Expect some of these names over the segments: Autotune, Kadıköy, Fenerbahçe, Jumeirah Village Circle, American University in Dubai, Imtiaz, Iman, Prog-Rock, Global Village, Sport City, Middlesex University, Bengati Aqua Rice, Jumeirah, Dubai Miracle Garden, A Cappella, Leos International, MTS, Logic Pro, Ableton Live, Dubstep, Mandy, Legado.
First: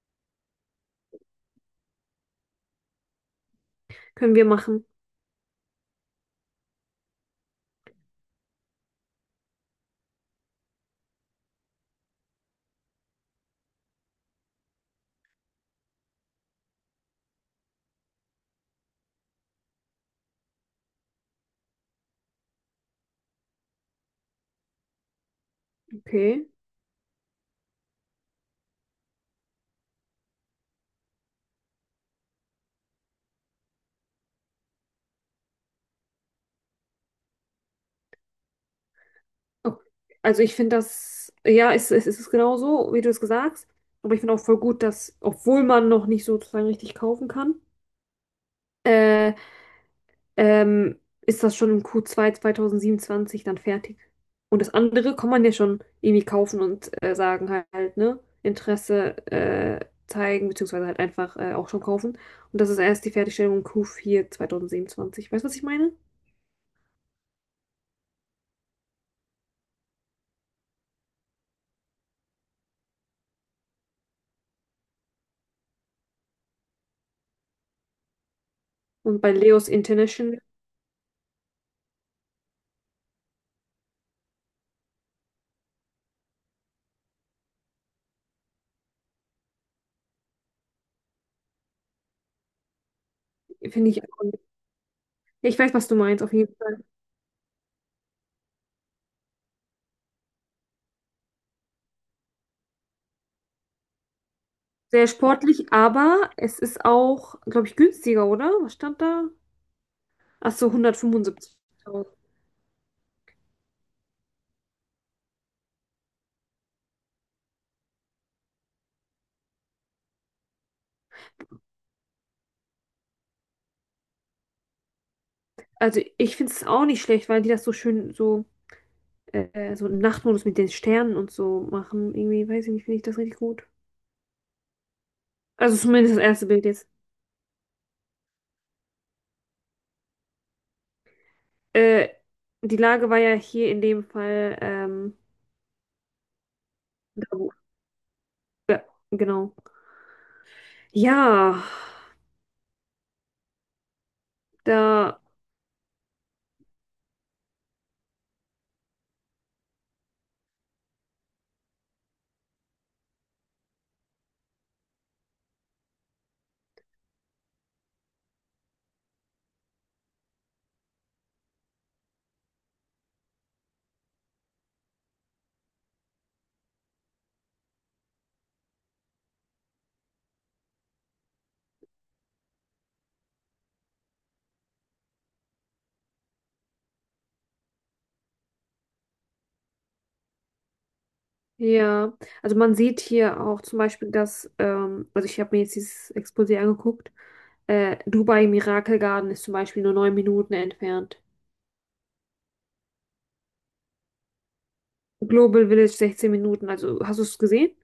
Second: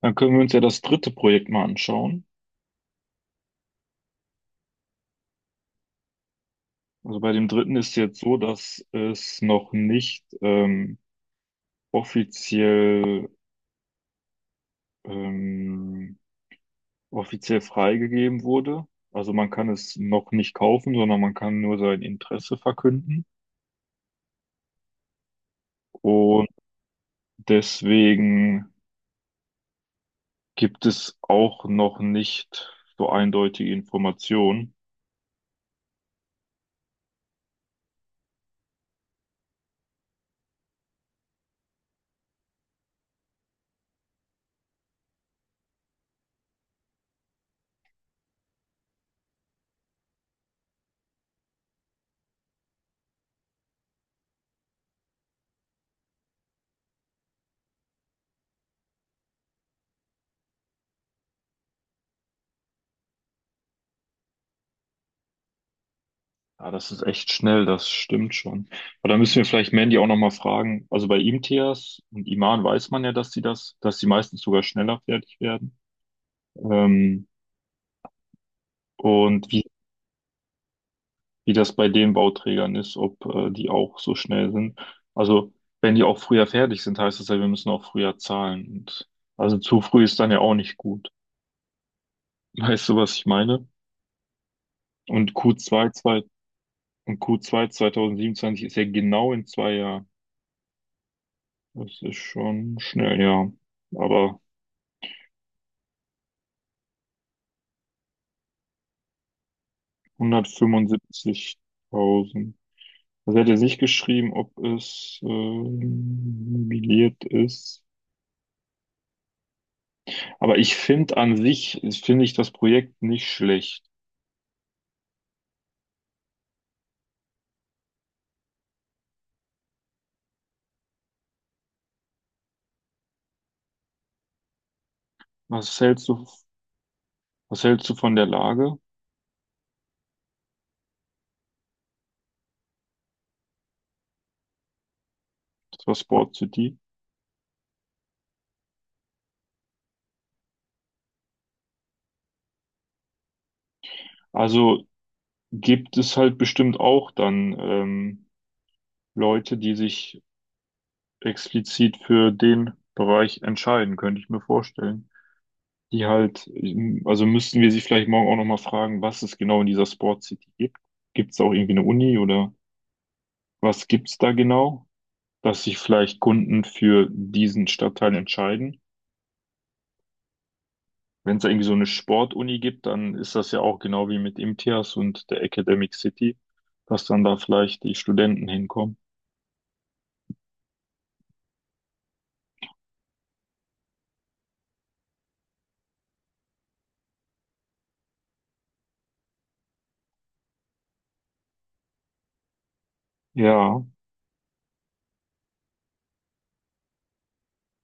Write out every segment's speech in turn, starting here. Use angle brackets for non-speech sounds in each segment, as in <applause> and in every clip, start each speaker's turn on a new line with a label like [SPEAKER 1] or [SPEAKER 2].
[SPEAKER 1] Dann können wir uns ja das dritte Projekt mal anschauen.
[SPEAKER 2] Können wir machen.
[SPEAKER 1] Also bei dem dritten ist jetzt so, dass es noch nicht offiziell, ähm, offiziell freigegeben wurde. Also man kann es noch nicht kaufen, sondern man kann nur sein Interesse verkünden.
[SPEAKER 2] Okay.
[SPEAKER 1] Und deswegen gibt es auch noch nicht so eindeutige Informationen.
[SPEAKER 2] Ok. Also ich finde das, ja, es ist genau so wie du es gesagt hast. Aber ich finde auch voll gut, dass, obwohl man noch nicht sozusagen richtig kaufen kann, äh, ist das schon im Q2 2027 dann fertig. Und das andere kann man ja schon irgendwie kaufen und sagen halt, ne? Interesse zeigen, beziehungsweise halt einfach auch schon kaufen. Und das ist erst die Fertigstellung im Q4 2027. Weißt du, was ich meine?
[SPEAKER 1] Ja, das ist echt schnell, das stimmt schon. Aber da müssen wir vielleicht Mandy auch nochmal fragen. Also bei Imtiaz und Iman weiß man ja, dass sie meistens sogar schneller fertig werden. Ähm,
[SPEAKER 2] Und bei
[SPEAKER 1] und wie,
[SPEAKER 2] Leos International
[SPEAKER 1] wie das bei den Bauträgern ist, ob die auch so schnell sind. Also wenn die auch früher fertig sind, heißt das ja, wir müssen auch früher zahlen. Und also zu früh ist dann ja auch nicht gut. <laughs> Weißt du, was ich meine?
[SPEAKER 2] finde ich auch.
[SPEAKER 1] Und
[SPEAKER 2] Ja,
[SPEAKER 1] Q2,
[SPEAKER 2] ich weiß,
[SPEAKER 1] zwei,
[SPEAKER 2] was du
[SPEAKER 1] zwei,
[SPEAKER 2] meinst, auf jeden Fall.
[SPEAKER 1] und Q2 2027 ist ja genau in 2 Jahren. Das ist schon schnell, ja. Aber
[SPEAKER 2] Sehr sportlich, aber es ist auch, glaube ich, günstiger, oder? Was stand da? Ach so,
[SPEAKER 1] 175.000.
[SPEAKER 2] 175.000.
[SPEAKER 1] Also er hat ja nicht geschrieben, ob es novelliert ist. Aber ich finde an sich, finde ich das Projekt nicht schlecht.
[SPEAKER 2] Also ich finde es auch nicht schlecht, weil die das so schön so, so im Nachtmodus mit den Sternen und so machen. Irgendwie, weiß ich nicht, finde ich das richtig gut. Also
[SPEAKER 1] Was hältst
[SPEAKER 2] zumindest das
[SPEAKER 1] du,
[SPEAKER 2] erste Bild jetzt.
[SPEAKER 1] was hältst du von der Lage?
[SPEAKER 2] Äh, Die Lage war ja hier in dem Fall,
[SPEAKER 1] Das war Sport City.
[SPEAKER 2] da, wo- ja, genau. Ja,
[SPEAKER 1] Also
[SPEAKER 2] da,
[SPEAKER 1] gibt es halt bestimmt auch dann Leute, die sich explizit für den Bereich entscheiden, könnte ich mir vorstellen. die halt, also müssten wir sie vielleicht morgen auch nochmal fragen, was es genau in dieser Sport City gibt. Gibt es auch irgendwie eine Uni oder was gibt es da genau, dass sich vielleicht Kunden für diesen Stadtteil entscheiden? Wenn es da irgendwie so eine Sportuni gibt, dann ist das ja auch genau wie mit IMTIAS und der Academic City, dass dann da vielleicht die Studenten hinkommen.
[SPEAKER 2] ja, also man sieht hier auch zum Beispiel, dass, also ich habe mir jetzt dieses Exposé angeguckt, Dubai Miracle Garden ist zum Beispiel nur 9 Minuten entfernt.
[SPEAKER 1] Ja,
[SPEAKER 2] Global Village 16 Minuten, also hast du es gesehen?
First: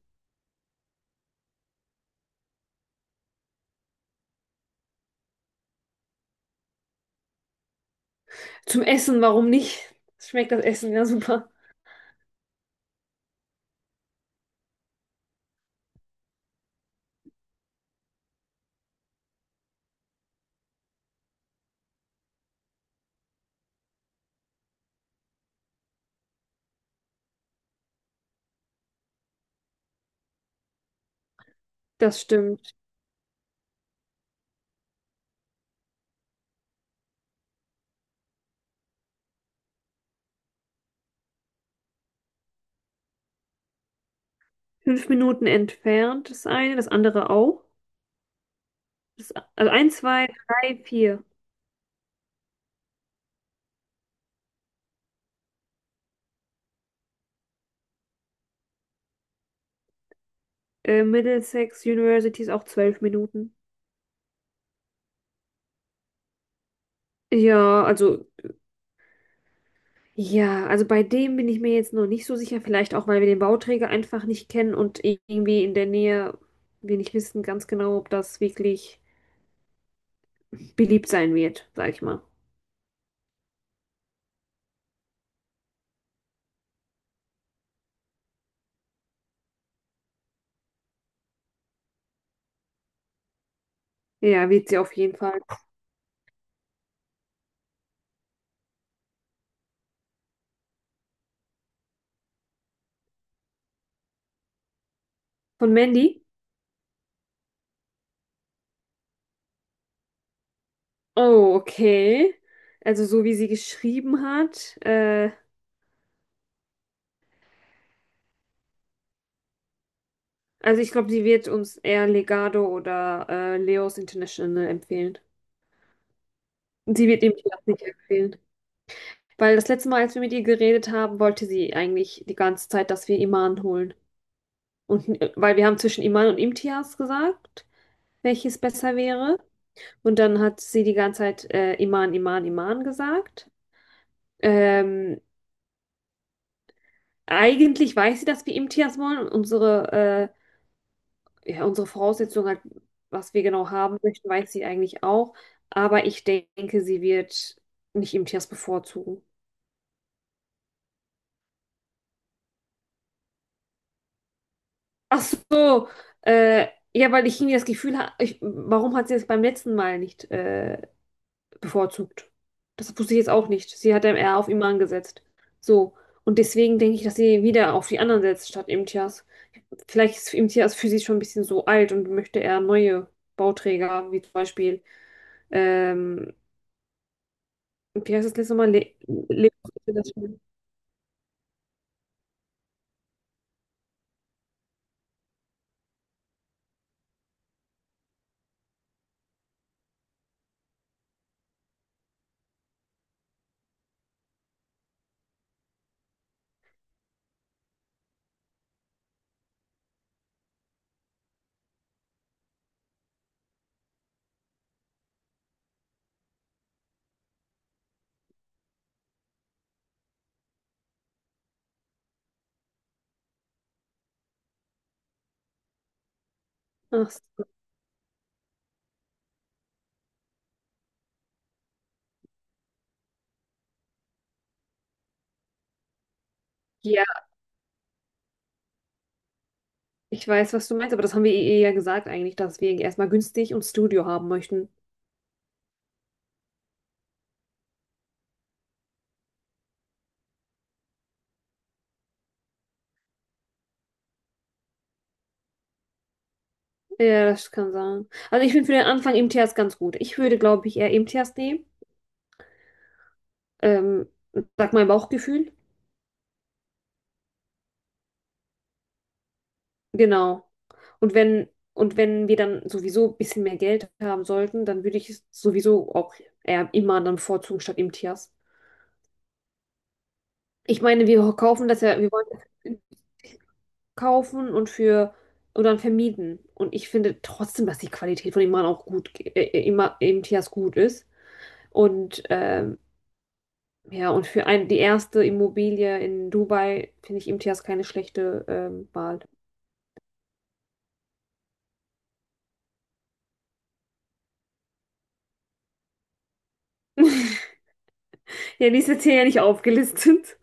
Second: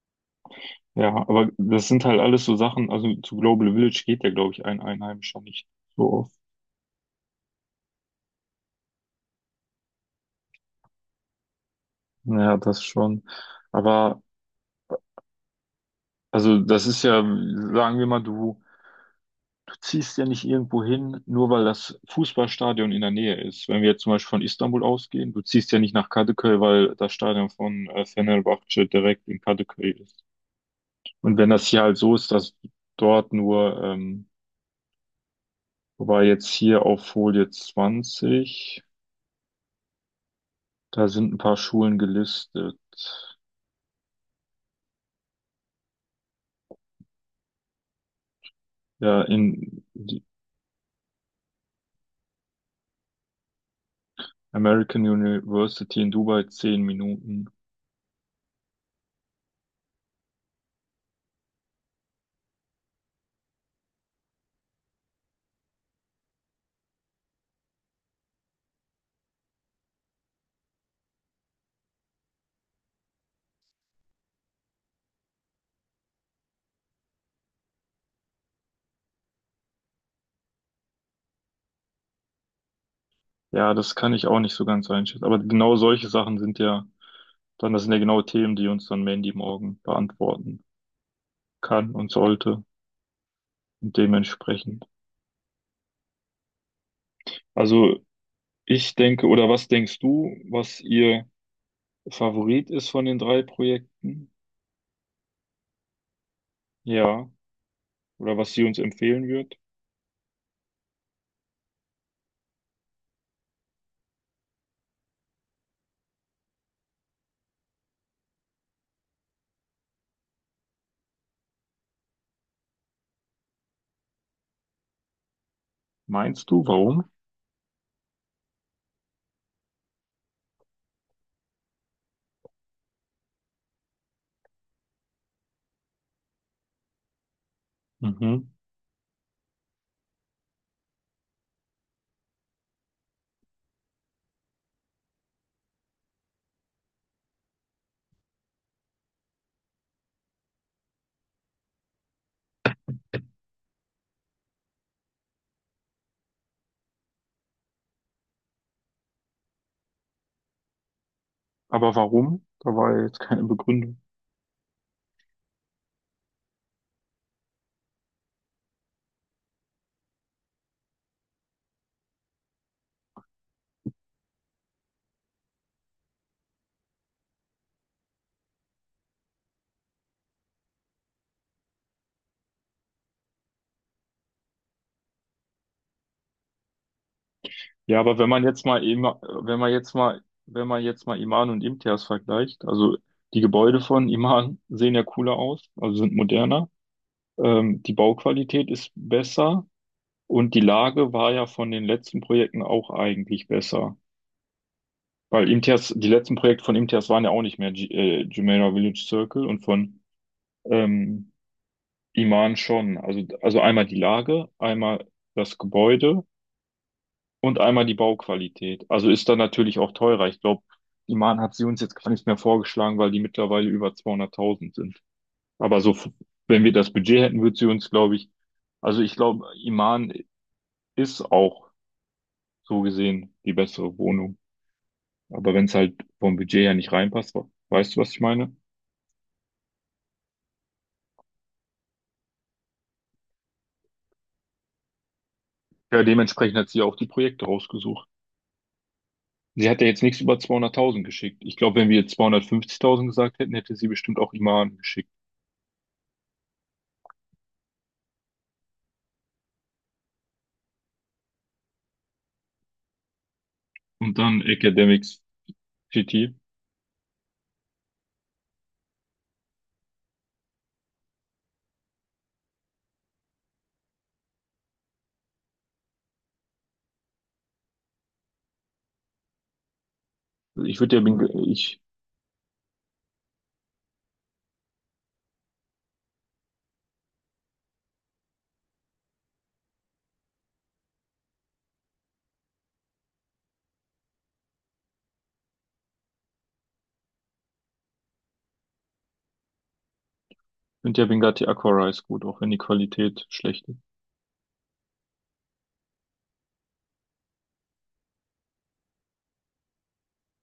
[SPEAKER 1] ja, aber das sind halt alles so Sachen, also zu Global Village geht ja, glaube ich, ein Einheimischer nicht so oft.
[SPEAKER 2] Zum Essen, warum nicht? Schmeckt das Essen ja super.
[SPEAKER 1] Ja, das schon. Aber Also das ist ja, sagen wir mal, du ziehst ja nicht irgendwo hin, nur weil das Fußballstadion in der Nähe ist. Wenn wir jetzt zum Beispiel von Istanbul ausgehen, du ziehst ja nicht nach Kadıköy, weil das Stadion von Fenerbahçe direkt in Kadıköy ist. Und wenn das hier halt so
[SPEAKER 2] Das
[SPEAKER 1] ist, dass
[SPEAKER 2] stimmt.
[SPEAKER 1] dort nur, wobei jetzt hier auf Folie 20, da sind ein paar Schulen gelistet.
[SPEAKER 2] 5 Minuten entfernt das eine, das andere auch.
[SPEAKER 1] Ja,
[SPEAKER 2] Das, also
[SPEAKER 1] in
[SPEAKER 2] eins,
[SPEAKER 1] die
[SPEAKER 2] zwei, drei, vier.
[SPEAKER 1] American University in Dubai 10 Minuten.
[SPEAKER 2] Middlesex University ist auch 12 Minuten. Ja, also, ja, also bei dem bin ich mir jetzt noch nicht so sicher. Vielleicht auch, weil wir den Bauträger einfach nicht kennen und irgendwie in der Nähe wir nicht wissen ganz genau, ob das wirklich beliebt sein wird, sag ich mal.
[SPEAKER 1] Ja, das kann ich auch nicht so ganz einschätzen. Aber genau solche Sachen. Sind ja genau Themen, die uns dann Mandy morgen beantworten kann und sollte und
[SPEAKER 2] Ja, wird sie
[SPEAKER 1] dementsprechend.
[SPEAKER 2] auf jeden Fall.
[SPEAKER 1] Also ich denke, oder was denkst du, was ihr Favorit ist von den drei Projekten?
[SPEAKER 2] Von Mandy?
[SPEAKER 1] Ja, oder was sie uns empfehlen wird?
[SPEAKER 2] Oh, okay. Also so wie sie geschrieben hat. Also ich glaube, sie wird uns eher Legado oder Leos International empfehlen.
[SPEAKER 1] Meinst du, warum?
[SPEAKER 2] Sie wird ihm das nicht empfehlen. Weil das letzte Mal, als wir mit ihr geredet haben, wollte sie eigentlich die ganze Zeit, dass wir Iman holen. Und weil wir haben zwischen Iman und Imtiaz gesagt,
[SPEAKER 1] Mhm.
[SPEAKER 2] welches besser wäre. Und dann hat sie die ganze Zeit Iman, Iman, Iman gesagt. Ähm, Eigentlich weiß sie, dass wir Imtiaz wollen. Und unsere Voraussetzung, halt, was wir genau haben möchten, weiß sie eigentlich auch. Aber ich denke, sie wird nicht Imtiaz bevorzugen.
[SPEAKER 1] Aber warum? Da war ja jetzt keine Begründung.
[SPEAKER 2] Ach so, äh, ja, weil ich irgendwie das Gefühl habe, warum hat sie es beim letzten Mal nicht bevorzugt? Das wusste ich jetzt auch nicht. Sie hat dann eher auf Iman gesetzt. So. Und deswegen denke ich, dass sie wieder auf die anderen setzt, statt Imtiaz. Vielleicht ist Imtiaz für sie schon ein bisschen so alt und möchte eher neue Bauträger, wie zum Beispiel, ähm,
[SPEAKER 1] Ja,
[SPEAKER 2] wie
[SPEAKER 1] aber
[SPEAKER 2] heißt
[SPEAKER 1] wenn
[SPEAKER 2] das
[SPEAKER 1] man
[SPEAKER 2] letzte
[SPEAKER 1] jetzt
[SPEAKER 2] Mal?
[SPEAKER 1] mal
[SPEAKER 2] Le
[SPEAKER 1] Ima-
[SPEAKER 2] Le
[SPEAKER 1] wenn man jetzt
[SPEAKER 2] Das
[SPEAKER 1] mal,
[SPEAKER 2] schon?
[SPEAKER 1] wenn man jetzt mal Iman und Imtiaz vergleicht, also die Gebäude von Iman sehen ja cooler aus, also sind moderner, die Bauqualität ist besser und die Lage war ja von den letzten Projekten auch eigentlich besser. Weil Imtiaz, die letzten Projekte von Imtiaz waren ja auch nicht mehr G Jumeirah Village Circle und von ähm, Iman schon. Also einmal die Lage, einmal das Gebäude und einmal die Bauqualität. Also ist dann natürlich auch teurer. Ich glaube, die Mahn hat sie uns jetzt gar nicht mehr vorgeschlagen, weil die mittlerweile über 200.000 sind. Aber so, wenn wir das
[SPEAKER 2] Ach
[SPEAKER 1] Budget hätten,
[SPEAKER 2] so.
[SPEAKER 1] würde sie uns, glaube ich, also ich glaube, Iman ist auch so gesehen die bessere Wohnung. Aber wenn es halt vom Budget her nicht
[SPEAKER 2] Ja,
[SPEAKER 1] reinpasst, weißt du, was ich meine?
[SPEAKER 2] ich weiß, was du meinst, aber das haben wir ihr ja gesagt eigentlich, dass wir erstmal günstig und Studio haben möchten.
[SPEAKER 1] Ja, dementsprechend hat sie auch die Projekte rausgesucht. Sie hat ja jetzt nichts über 200.000 geschickt. Ich glaube, wenn wir jetzt 250.000 gesagt hätten, hätte sie bestimmt auch Iman geschickt.
[SPEAKER 2] Ja, das kann sein. Also ich finde für den Anfang MTS ganz gut. Ich würde, glaube ich, eher MTS nehmen. Ähm,
[SPEAKER 1] Und dann
[SPEAKER 2] Sag mein
[SPEAKER 1] Academics
[SPEAKER 2] Bauchgefühl.
[SPEAKER 1] City.
[SPEAKER 2] Genau. Und wenn, und wenn wir dann sowieso ein bisschen mehr Geld haben sollten, dann würde ich es sowieso auch eher immer dann bevorzugen statt MTS.
[SPEAKER 1] Ich
[SPEAKER 2] Ich
[SPEAKER 1] würde ja,
[SPEAKER 2] meine,
[SPEAKER 1] Beng-
[SPEAKER 2] wir kaufen
[SPEAKER 1] ich
[SPEAKER 2] das ja, wir wollen das kaufen und dann vermieten. Und ich finde trotzdem, dass die Qualität von Iman auch gut, immer MTS gut ist. Und ja, und für ein, die erste Immobilie in Dubai finde ich Imtiaz keine schlechte Wahl.
[SPEAKER 1] finde ja Bengati Aqua Rice gut, auch wenn die Qualität schlecht ist.
[SPEAKER 2] <laughs> Ja, die ist jetzt hier ja nicht aufgelistet.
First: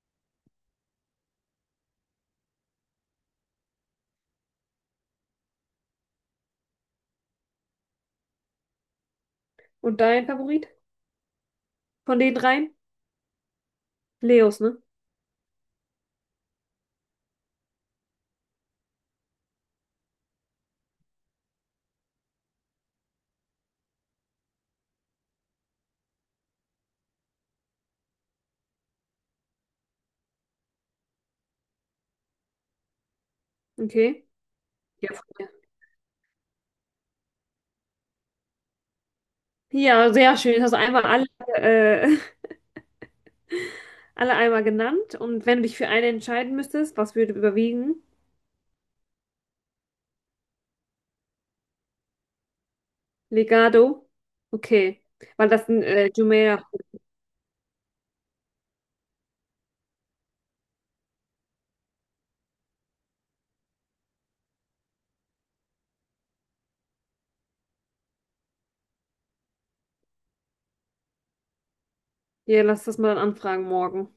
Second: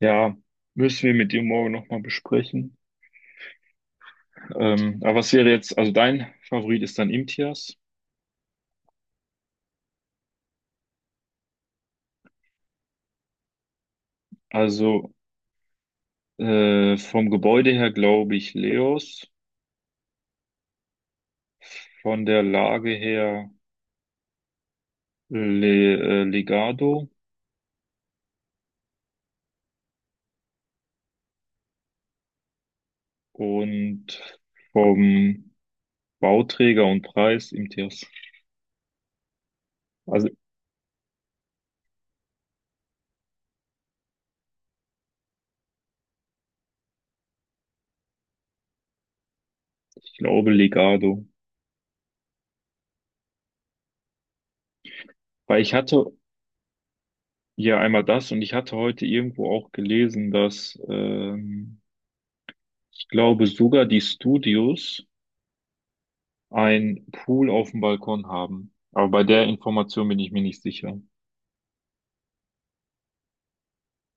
[SPEAKER 1] Ja, müssen wir mit dir morgen nochmal besprechen. Aber was wäre jetzt, also dein Favorit ist dann Imtiaz.
[SPEAKER 2] Und dein Favorit von den dreien? Leos, ne?
[SPEAKER 1] Also vom Gebäude her glaube ich Leos, von der Lage her Legado und
[SPEAKER 2] Okay. Ja, von mir.
[SPEAKER 1] vom Bauträger und Preis Imtiaz.
[SPEAKER 2] Ja,
[SPEAKER 1] Also
[SPEAKER 2] sehr schön. Das hast du einmal alle, äh, <laughs> alle einmal genannt. Und wenn du dich für eine entscheiden müsstest, was würde überwiegen?
[SPEAKER 1] ich glaube Legado.
[SPEAKER 2] Legado? Okay. Weil
[SPEAKER 1] Weil
[SPEAKER 2] das
[SPEAKER 1] ich
[SPEAKER 2] ein
[SPEAKER 1] hatte
[SPEAKER 2] Jumeirah.
[SPEAKER 1] Ja, einmal das. Und ich hatte heute irgendwo auch gelesen, dass ich glaube sogar die Studios einen Pool auf dem Balkon haben. Aber bei der Information bin ich mir nicht sicher.
[SPEAKER 2] Ja, lass das mal anfragen morgen.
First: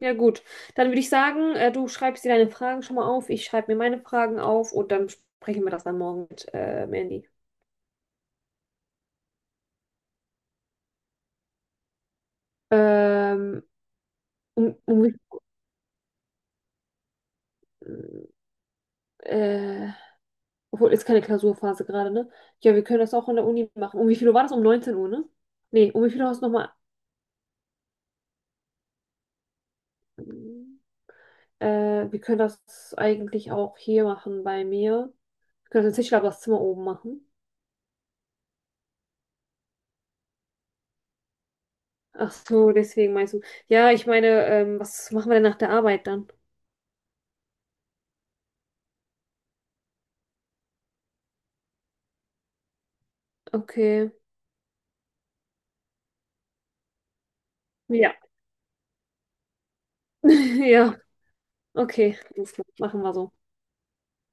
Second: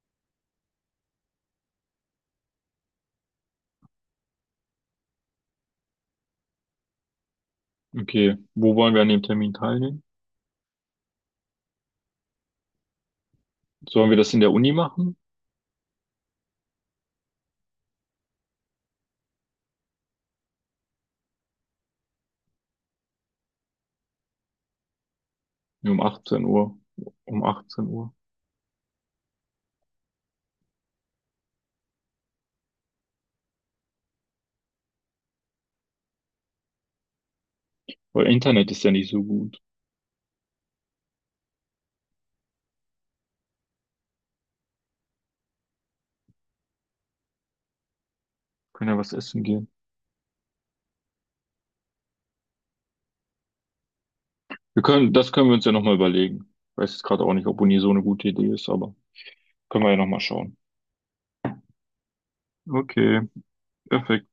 [SPEAKER 2] Ja, gut. Dann würde ich sagen, du schreibst dir deine Fragen schon mal auf, ich schreibe mir meine Fragen auf und dann sprechen wir das dann morgen mit Mandy.
[SPEAKER 1] Okay, wo wollen wir an dem Termin teilnehmen?
[SPEAKER 2] Ähm,
[SPEAKER 1] Sollen wir das in der Uni
[SPEAKER 2] Um, um,
[SPEAKER 1] machen?
[SPEAKER 2] äh, obwohl, ist keine Klausurphase gerade, ne? Ja, wir können das auch an der Uni machen. Um wie viel Uhr war das? Um 19 Uhr, ne?
[SPEAKER 1] Nee,
[SPEAKER 2] Nee,
[SPEAKER 1] um
[SPEAKER 2] um wie viel Uhr hast
[SPEAKER 1] 18
[SPEAKER 2] du nochmal?
[SPEAKER 1] Uhr. Um 18 Uhr.
[SPEAKER 2] Wir können das eigentlich auch hier machen bei mir. Wir können das in Tischler das Zimmer oben machen.
[SPEAKER 1] Weil Internet ist ja nicht so gut.
[SPEAKER 2] Ach so, deswegen meinst du. Ja, ich meine, was machen wir denn nach der Arbeit dann?
[SPEAKER 1] Können ja was essen gehen.
[SPEAKER 2] Okay.
[SPEAKER 1] Das können wir uns ja nochmal überlegen. Weiß jetzt gerade auch nicht, ob Uni so eine
[SPEAKER 2] Ja.
[SPEAKER 1] gute Idee ist, aber können wir ja nochmal schauen.
[SPEAKER 2] <laughs> Ja, okay. Alles klar. Machen wir
[SPEAKER 1] Okay,
[SPEAKER 2] so.
[SPEAKER 1] perfekt.